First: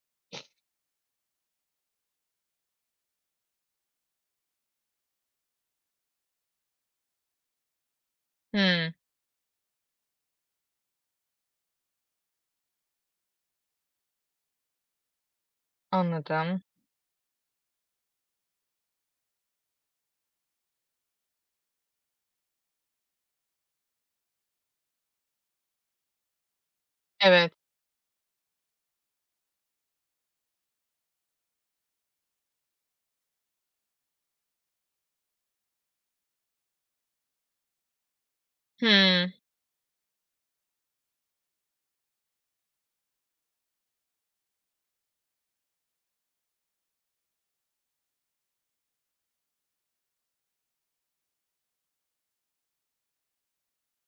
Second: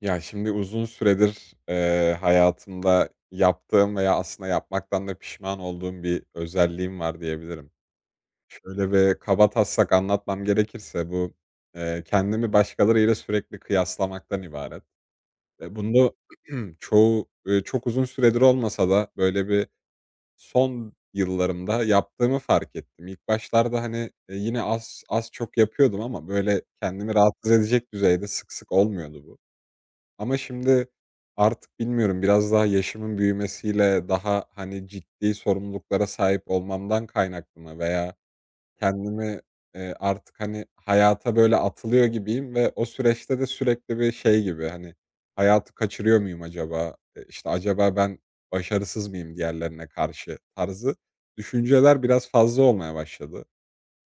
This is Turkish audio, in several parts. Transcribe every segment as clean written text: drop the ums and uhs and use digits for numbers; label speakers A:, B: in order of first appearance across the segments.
A: Ya, şimdi uzun süredir, hayatımda yaptığım veya aslında yapmaktan da pişman olduğum bir özelliğim var diyebilirim. Şöyle
B: Hımm,
A: bir kaba taslak anlatmam gerekirse bu, kendimi başkalarıyla sürekli kıyaslamaktan ibaret ve bunda
B: anladım.
A: çoğu, çok uzun süredir olmasa da böyle bir son yıllarımda yaptığımı fark ettim. İlk başlarda, hani, yine az çok yapıyordum ama böyle kendimi
B: Evet.
A: rahatsız edecek düzeyde sık sık olmuyordu bu. Ama şimdi artık bilmiyorum, biraz daha yaşımın büyümesiyle daha, hani, ciddi sorumluluklara sahip olmamdan kaynaklı mı veya
B: Hımm,
A: kendimi, artık, hani, hayata böyle atılıyor gibiyim ve o süreçte de sürekli bir şey gibi, hani, hayatı kaçırıyor muyum acaba? İşte, acaba ben başarısız mıyım diğerlerine karşı tarzı düşünceler biraz fazla olmaya başladı.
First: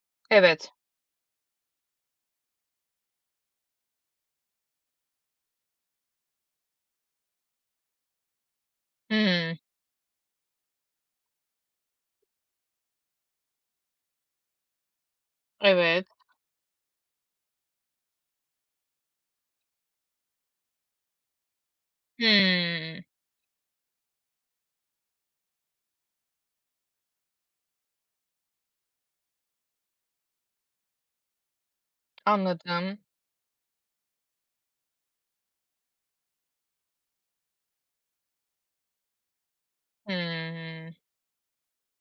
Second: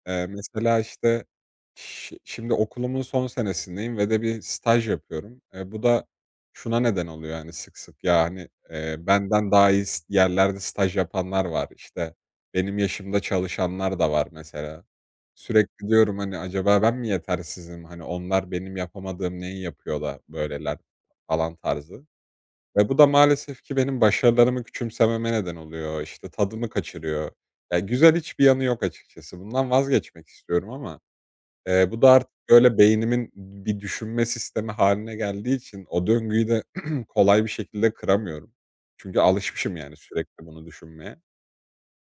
B: evet.
A: Mesela, işte, şimdi okulumun son senesindeyim ve de bir staj yapıyorum. Bu da şuna neden oluyor, yani sık sık, ya, hani, benden
B: Hımm,
A: daha iyi yerlerde staj yapanlar var, İşte benim yaşımda çalışanlar da var mesela. Sürekli
B: evet.
A: diyorum, hani, acaba ben mi yetersizim, hani, onlar benim yapamadığım neyi yapıyor da böyleler falan tarzı. Ve bu
B: Hımm,
A: da maalesef ki benim başarılarımı küçümsememe neden oluyor, işte, tadımı kaçırıyor. Ya, güzel hiçbir yanı yok açıkçası. Bundan vazgeçmek istiyorum ama, bu da artık, böyle,
B: anladım.
A: beynimin bir düşünme sistemi haline geldiği için o döngüyü de kolay bir şekilde kıramıyorum. Çünkü alışmışım, yani, sürekli bunu
B: Hımm,
A: düşünmeye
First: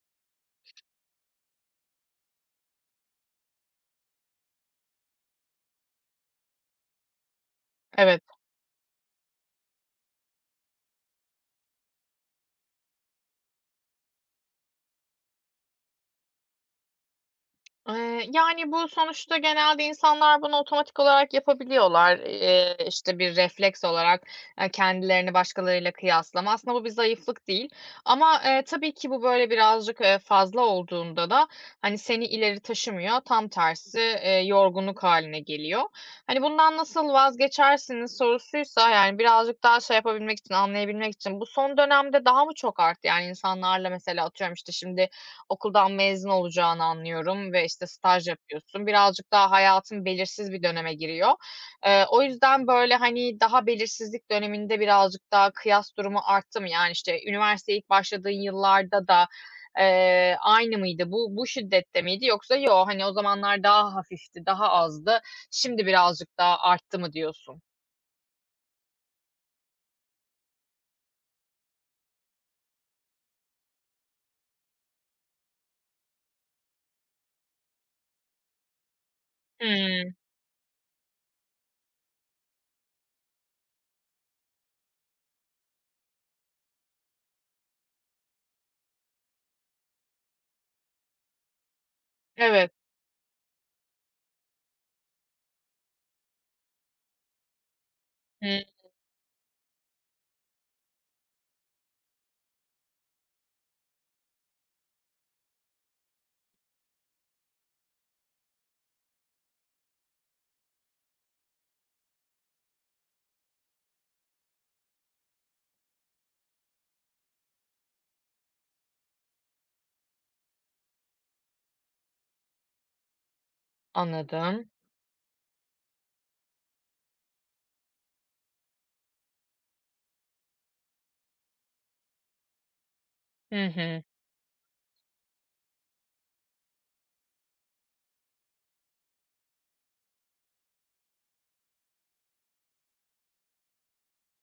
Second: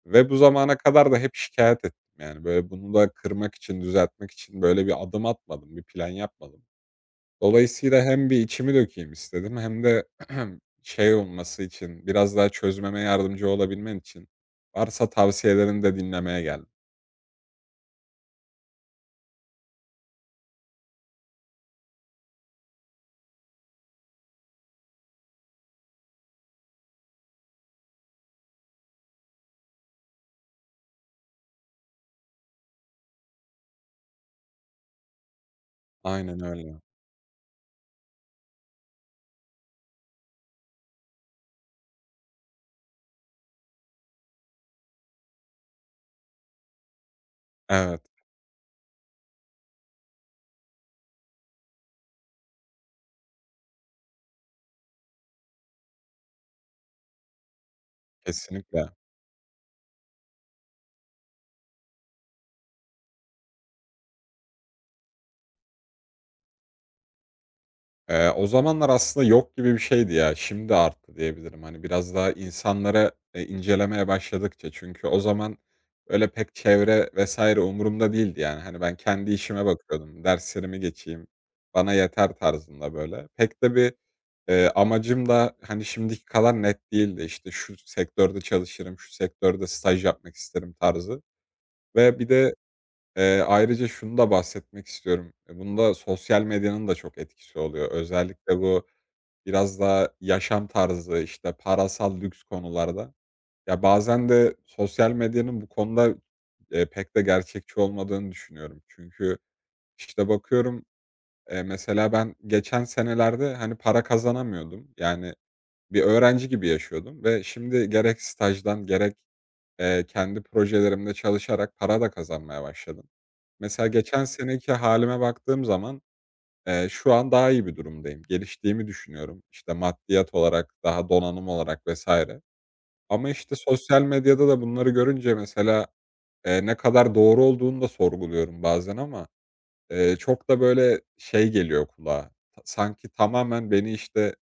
A: ve bu zamana kadar da hep şikayet ettim. Yani, böyle, bunu da kırmak için, düzeltmek için, böyle, bir adım atmadım, bir plan yapmadım. Dolayısıyla
B: evet.
A: hem bir içimi dökeyim istedim hem de şey olması için, biraz daha çözmeme yardımcı olabilmen için varsa tavsiyelerini de dinlemeye geldim.
B: Yani, bu sonuçta genelde insanlar bunu otomatik olarak yapabiliyorlar. İşte, bir refleks olarak, kendilerini başkalarıyla kıyaslama. Aslında bu bir zayıflık değil ama, tabii ki bu böyle birazcık, fazla olduğunda da, hani, seni ileri taşımıyor, tam tersi, yorgunluk hâline geliyor. Hani,
A: Aynen
B: bundan
A: öyle.
B: nasıl vazgeçersiniz sorusuysa, yani, birazcık daha şey yapabilmek için, anlayabilmek için bu son dönemde daha mı çok arttı? Yani, insanlarla mesela atıyorum, işte, şimdi okuldan mezun olacağını anlıyorum ve, işte,
A: Evet,
B: staj yapıyorsun. Birazcık daha hayatın belirsiz bir döneme giriyor. O yüzden, böyle, hani, daha belirsizlik döneminde birazcık daha kıyas durumu arttı mı? Yani, işte, üniversiteye ilk başladığın
A: kesinlikle.
B: yıllarda da, aynı mıydı? Bu şiddette miydi yoksa yo, hani, o zamanlar daha hafifti, daha azdı, şimdi birazcık daha arttı mı diyorsun?
A: O zamanlar aslında yok gibi bir şeydi ya. Şimdi arttı diyebilirim. Hani, biraz daha insanlara incelemeye başladıkça çünkü o zaman öyle pek çevre vesaire umurumda değildi yani. Hani, ben kendi işime
B: Hımm.
A: bakıyordum. Derslerimi geçeyim, bana yeter tarzında böyle. Pek de bir, amacım da, hani, şimdiki kadar net değildi. İşte, şu sektörde çalışırım, şu sektörde staj yapmak isterim tarzı ve bir de
B: Evet.
A: Ayrıca şunu da bahsetmek istiyorum. E, bunda sosyal medyanın da çok etkisi oluyor. Özellikle
B: Hımm.
A: bu biraz daha yaşam tarzı, işte, parasal lüks konularda. Ya, bazen de sosyal medyanın bu konuda, pek de gerçekçi olmadığını düşünüyorum. Çünkü, işte, bakıyorum, mesela ben geçen senelerde, hani, para kazanamıyordum. Yani bir öğrenci gibi yaşıyordum ve şimdi gerek stajdan gerek, kendi projelerimde çalışarak para da kazanmaya başladım. Mesela geçen
B: Anladım.
A: seneki halime baktığım zaman, şu an daha iyi bir durumdayım. Geliştiğimi düşünüyorum. İşte, maddiyat olarak, daha donanım olarak vesaire. Ama, işte,
B: Hı
A: sosyal
B: hı.
A: medyada da bunları görünce mesela, ne kadar doğru olduğunu da sorguluyorum bazen ama, çok da, böyle, şey geliyor kulağa, ta sanki tamamen beni, işte,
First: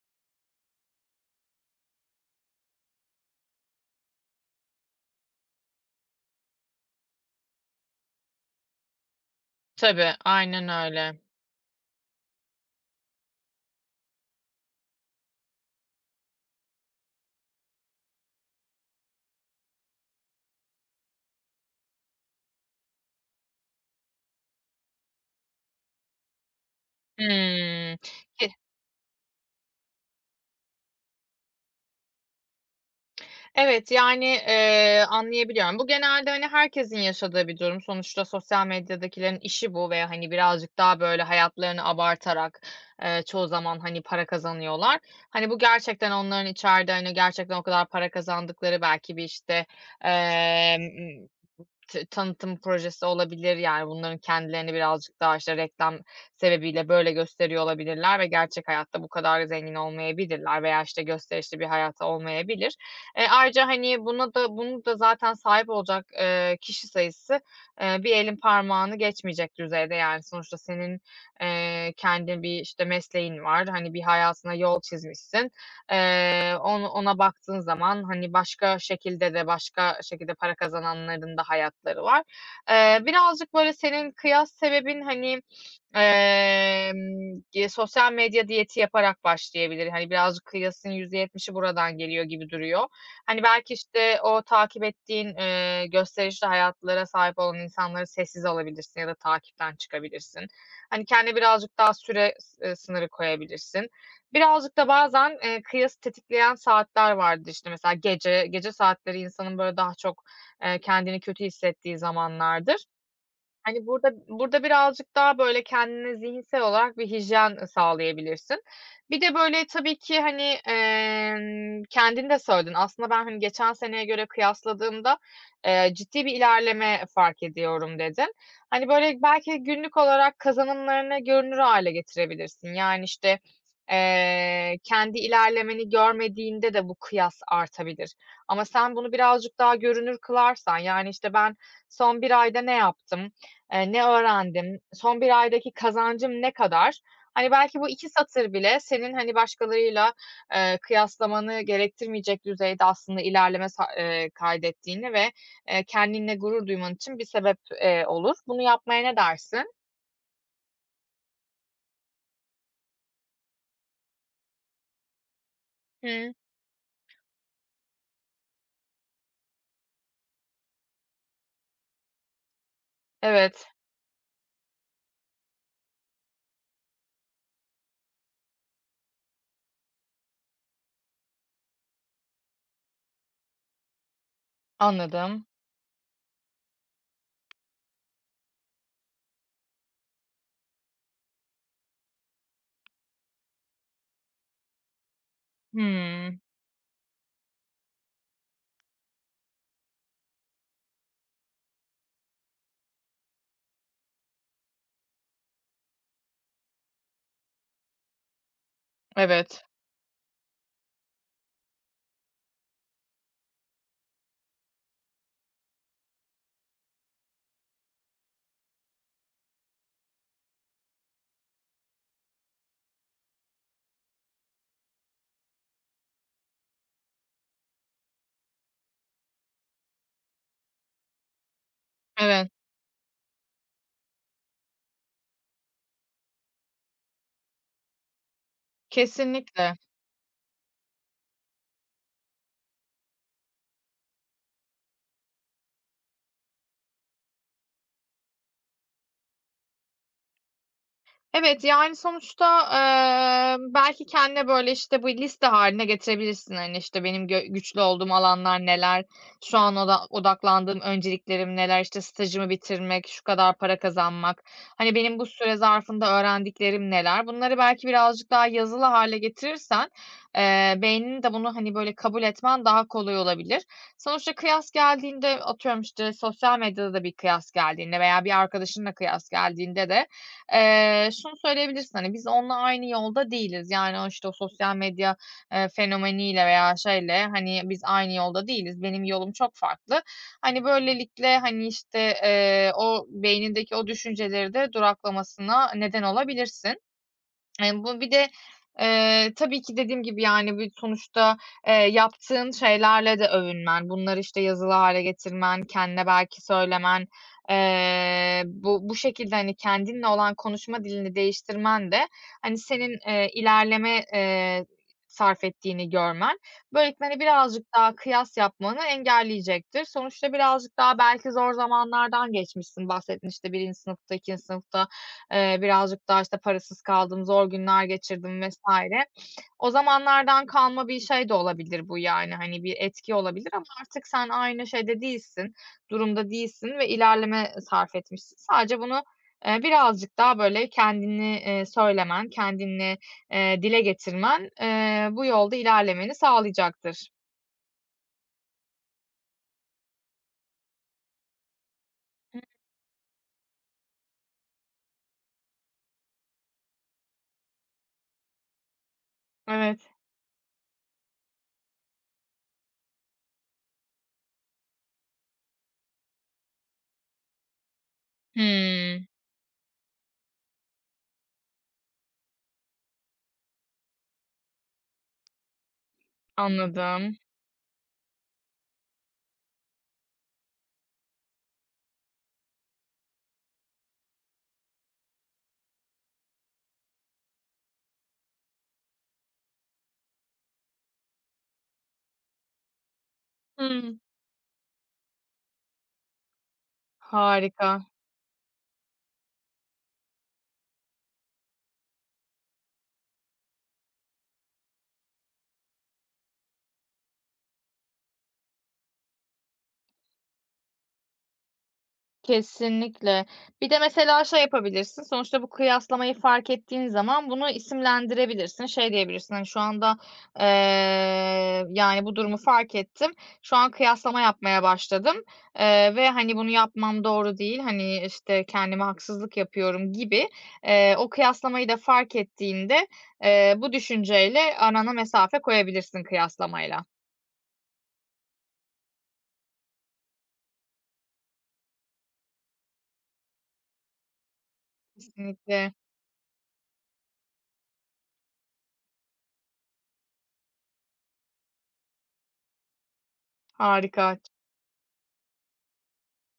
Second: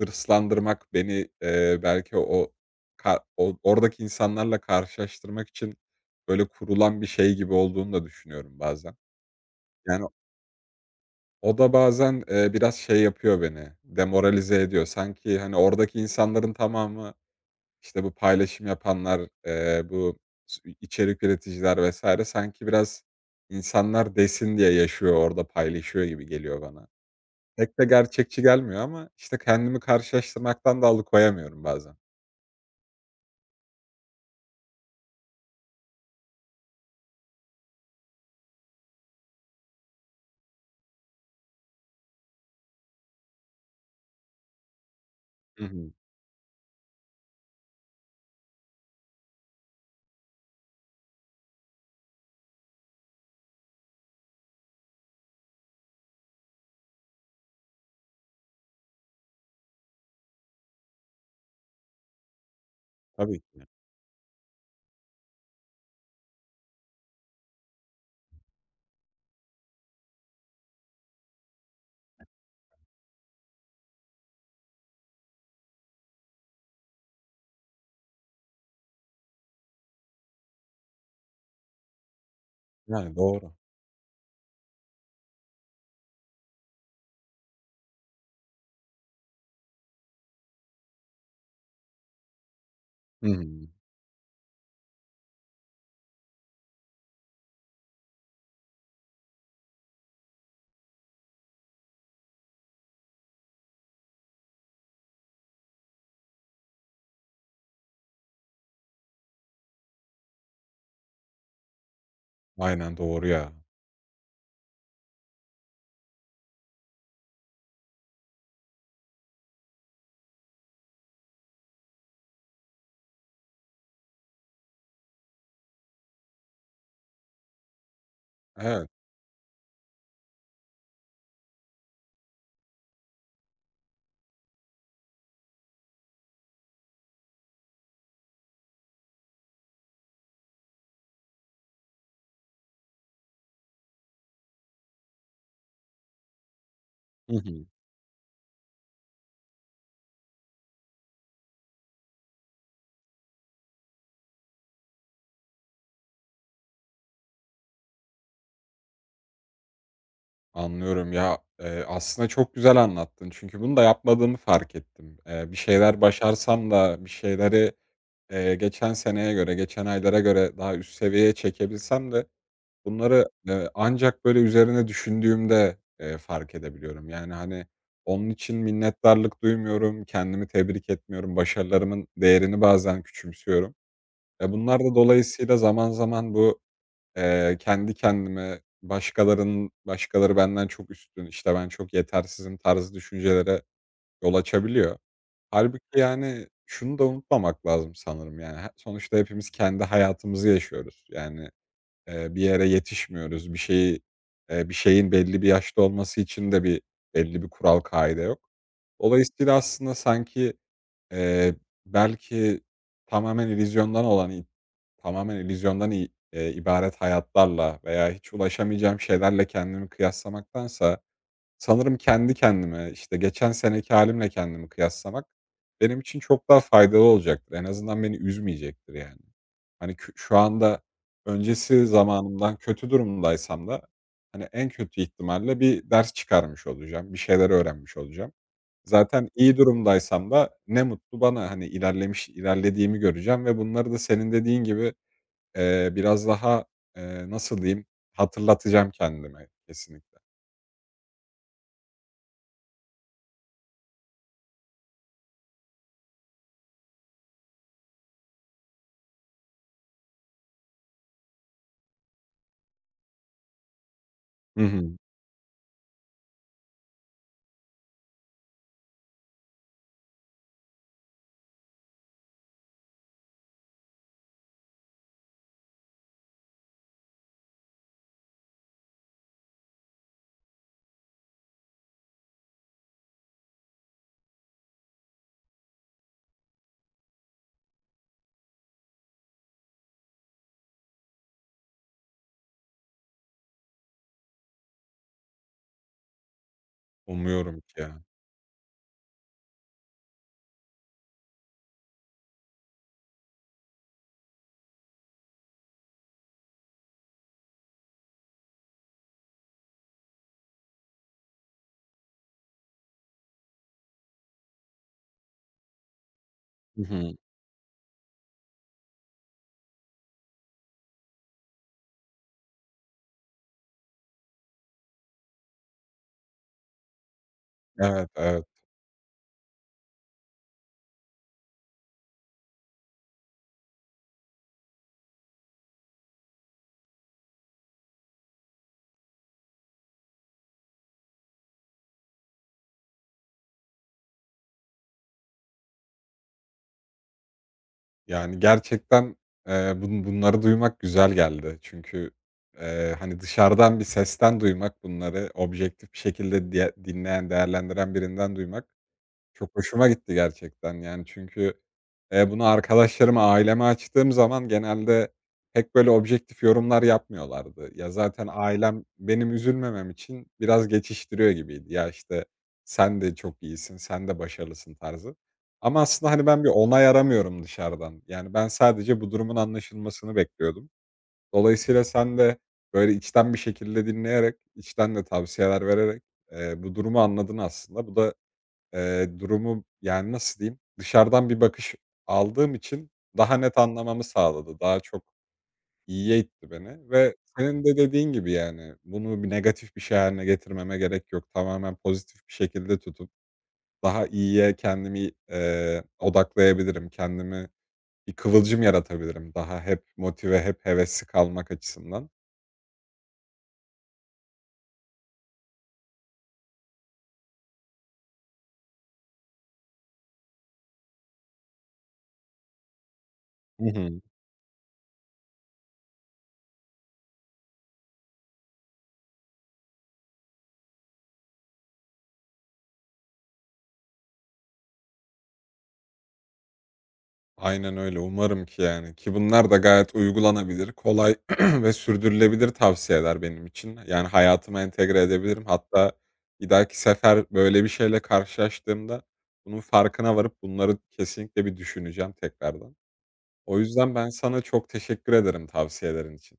A: hırslandırmak, beni, belki o ka o oradaki insanlarla karşılaştırmak için, böyle, kurulan bir şey gibi olduğunu da düşünüyorum bazen. Yani
B: Tabii, aynen öyle.
A: o da bazen, biraz şey yapıyor beni, demoralize ediyor. Sanki, hani, oradaki insanların tamamı, işte, bu paylaşım yapanlar, bu içerik üreticiler vesaire, sanki biraz insanlar desin diye yaşıyor, orada paylaşıyor gibi geliyor bana. Pek de
B: Hımm.
A: gerçekçi
B: Ke
A: gelmiyor ama, işte, kendimi karşılaştırmaktan da alıkoyamıyorum bazen.
B: Evet, yani, anlayabiliyorum. Bu genelde, hani, herkesin yaşadığı bir durum. Sonuçta sosyal medyadakilerin işi bu ve, hani, birazcık daha, böyle, hayatlarını abartarak, çoğu zaman, hani, para kazanıyorlar. Hani, bu
A: Hı hı.
B: gerçekten onların içeride, hani, gerçekten o kadar para kazandıkları belki bir, işte, emm, tanıtım projesi olabilir, yani, bunların kendilerini birazcık daha, işte, reklam sebebiyle böyle gösteriyor olabilirler ve gerçek hayatta bu kadar zengin olmayabilirler veya, işte, gösterişli bir hayatı olmayabilir.
A: Tabii
B: Ayrıca,
A: ki.
B: hani, buna da bunu da zaten sahip olacak, kişi sayısı, bir elin parmağını geçmeyecek düzeyde. Yani, sonuçta senin, kendi bir, işte, mesleğin var, hani, bir hayatına yol çizmişsin. E, ona baktığın zaman, hani, başka şekilde para kazananların da hayatları var.
A: Yani,
B: Birazcık
A: doğru.
B: böyle senin kıyas sebebin, hani, sosyal medya diyeti yaparak başlayabilir. Hani, birazcık kıyasın %70'i buradan geliyor gibi duruyor.
A: Hı
B: Hani,
A: hı.
B: belki, işte, o takip ettiğin, gösterişli hayatlara sahip olan insanları sessiz alabilirsin ya da takipten çıkabilirsin. Hani, kendine birazcık daha sınırı koyabilirsin. Birazcık da bazen, kıyası tetikleyen saatler vardır. İşte, mesela gece saatleri insanın, böyle, daha çok, kendini kötü hissettiği zamanlardır.
A: Aynen, doğru ya.
B: Hani, burada birazcık daha, böyle, kendine zihinsel olarak bir hijyen sağlayabilirsin. Bir de, böyle, tabii ki, hani, kendin de söyledin. Aslında ben, hani, geçen seneye göre kıyasladığımda, "Ciddi bir ilerleme fark ediyorum." dedin. Hani,
A: Evet.
B: böyle, belki günlük olarak kazanımlarını görünür hale getirebilirsin. Yani, işte, kendi ilerlemeni görmediğinde de bu kıyas artabilir. Ama sen bunu birazcık daha görünür kılarsan, yani, işte, "Ben son bir ayda ne yaptım? Ne öğrendim, son bir aydaki kazancım ne kadar?"
A: Hı
B: Hani,
A: hı.
B: belki bu 2 satır bile senin, hani, başkalarıyla, kıyaslamanı gerektirmeyecek düzeyde aslında ilerleme sa kaydettiğini ve, kendinle gurur duyman için bir sebep, olur. Bunu yapmaya ne dersin?
A: Anlıyorum ya, aslında çok güzel anlattın çünkü bunu da yapmadığımı fark ettim. Bir şeyler
B: Hı,
A: başarsam da bir şeyleri, geçen seneye göre, geçen aylara göre daha üst seviyeye çekebilsem de bunları,
B: evet,
A: ancak böyle üzerine düşündüğümde, fark edebiliyorum. Yani, hani, onun için minnettarlık duymuyorum, kendimi tebrik etmiyorum, başarılarımın değerini bazen küçümsüyorum. E, bunlar da
B: anladım.
A: dolayısıyla zaman zaman bu kendi kendime başkaları benden çok üstün, işte, ben çok yetersizim tarzı düşüncelere yol açabiliyor. Halbuki
B: Hımm,
A: yani, şunu da unutmamak lazım sanırım, yani, sonuçta hepimiz kendi hayatımızı yaşıyoruz. Yani, bir yere yetişmiyoruz. Bir şeyi, bir şeyin belli bir yaşta olması için de belli bir kural, kaide yok. Dolayısıyla
B: evet,
A: aslında sanki Eee, belki tamamen illüzyondan olan i tamamen illüzyondan i ibaret hayatlarla veya hiç ulaşamayacağım şeylerle kendimi kıyaslamaktansa sanırım kendi kendime, işte, geçen seneki halimle kendimi kıyaslamak benim için çok daha faydalı olacaktır. En azından beni üzmeyecektir yani. Hani, şu anda öncesi
B: evet,
A: zamanımdan kötü durumdaysam da, hani, en kötü ihtimalle bir ders çıkarmış olacağım, bir şeyler öğrenmiş olacağım. Zaten iyi
B: kesinlikle.
A: durumdaysam da ne mutlu bana, hani, ilerlediğimi göreceğim ve bunları da senin dediğin gibi, biraz daha, nasıl diyeyim, hatırlatacağım kendime kesinlikle.
B: Evet, yani, sonuçta, belki kendine, böyle, işte, bu liste haline getirebilirsin. Hani, işte, benim güçlü olduğum alanlar neler, şu an odaklandığım önceliklerim neler, işte, stajımı bitirmek, şu kadar para kazanmak,
A: Hı hı.
B: hani, benim bu süre zarfında öğrendiklerim neler? Bunları belki birazcık daha yazılı hale getirirsen, beyninin de bunu, hani, böyle, kabul etmen daha kolay olabilir. Sonuçta kıyas geldiğinde, atıyorum, işte, sosyal medyada da bir kıyas geldiğinde veya bir arkadaşınla kıyas geldiğinde de şunu söyleyebilirsin, hani, biz onunla aynı yolda değiliz. Yani, o, işte, o sosyal medya, fenomeniyle veya şeyle, hani, biz aynı yolda değiliz. Benim yolum çok farklı. Hani, böylelikle, hani, işte, o beynindeki o düşünceleri de duraklamasına neden olabilirsin.
A: Umuyorum ki ya.
B: Bu bir de, tabii ki dediğim gibi, yani, bir sonuçta, yaptığın şeylerle de övünmen, bunları, işte, yazılı hale getirmen, kendine belki söylemen, bu şekilde, hani, kendinle olan konuşma dilini değiştirmen de, hani, senin, ilerleme, sarf ettiğini görmen,
A: Hı
B: böylelikle,
A: hı.
B: hani, birazcık daha kıyas yapmanı engelleyecektir. Sonuçta birazcık daha belki zor zamanlardan geçmişsin. Bahsettin, işte, birinci sınıfta, ikinci sınıfta birazcık daha, işte, parasız kaldım, zor günler
A: Evet,
B: geçirdim
A: evet.
B: vs. O zamanlardan kalma bir şey de olabilir bu yani, hani, bir etki olabilir ama artık sen aynı şeyde değilsin, durumda değilsin ve ilerleme sarf etmişsin. Sadece bunu, birazcık daha, böyle, kendini, söylemen, kendini, dile getirmen, bu yolda ilerlemeni sağlayacaktır.
A: Yani gerçekten, bunları duymak güzel geldi. Çünkü, hani, dışarıdan bir sesten duymak bunları, objektif bir şekilde diye dinleyen, değerlendiren birinden duymak çok hoşuma
B: Evet.
A: gitti gerçekten. Yani çünkü bunu arkadaşlarıma, aileme açtığım zaman genelde pek böyle objektif yorumlar yapmıyorlardı. Ya, zaten ailem
B: Hımm,
A: benim üzülmemem için biraz geçiştiriyor gibiydi. "Ya, işte, sen de çok iyisin, sen de başarılısın." tarzı. Ama aslında, hani, ben bir onay
B: anladım.
A: aramıyorum dışarıdan. Yani, ben sadece bu durumun anlaşılmasını bekliyordum. Dolayısıyla sen de böyle içten bir şekilde dinleyerek, içten de tavsiyeler vererek, bu durumu anladın aslında. Bu da durumu, yani, nasıl diyeyim, dışarıdan bir bakış aldığım için daha net
B: Hımm,
A: anlamamı sağladı. Daha çok iyiye itti beni ve senin de
B: harika.
A: dediğin gibi, yani, bunu bir negatif bir şey hâline getirmeme gerek yok. Tamamen pozitif bir şekilde tutup daha iyiye kendimi, odaklayabilirim. Kendimi bir kıvılcım yaratabilirim daha hep motive, hep hevesli kalmak açısından.
B: Kesinlikle. Bir de mesela şey yapabilirsin, sonuçta bu kıyaslamayı fark ettiğin zaman bunu isimlendirebilirsin. Şey diyebilirsin, hani, "Şu anda, yani, bu durumu fark ettim. Şu
A: Hı
B: an
A: hı.
B: kıyaslama yapmaya başladım, ve, hani, bunu yapmam doğru değil. Hani, işte, kendime haksızlık yapıyorum." gibi, o kıyaslamayı da fark ettiğinde, bu düşünceyle arana mesafe koyabilirsin kıyaslamayla.
A: Aynen öyle. Umarım ki yani ki bunlar da gayet uygulanabilir, kolay ve sürdürülebilir tavsiyeler benim için. Yani hayatıma entegre edebilirim.
B: Kesinlikle.
A: Hatta bir dahaki sefer böyle bir şeyle karşılaştığımda bunun farkına varıp bunları kesinlikle bir düşüneceğim tekrardan. O yüzden
B: Harika.
A: ben sana çok teşekkür ederim tavsiyelerin için.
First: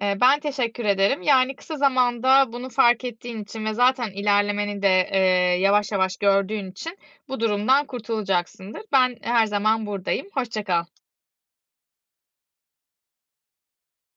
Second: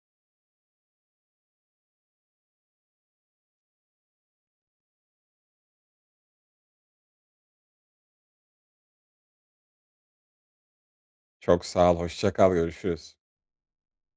B: Ben teşekkür ederim. Yani, kısa zamanda bunu fark ettiğin için ve zaten ilerlemeni de, yavaş yavaş gördüğün için bu durumdan kurtulacaksındır. Ben her zaman buradayım. Hoşça kal.
A: Çok sağ ol. Hoşça kal. Görüşürüz.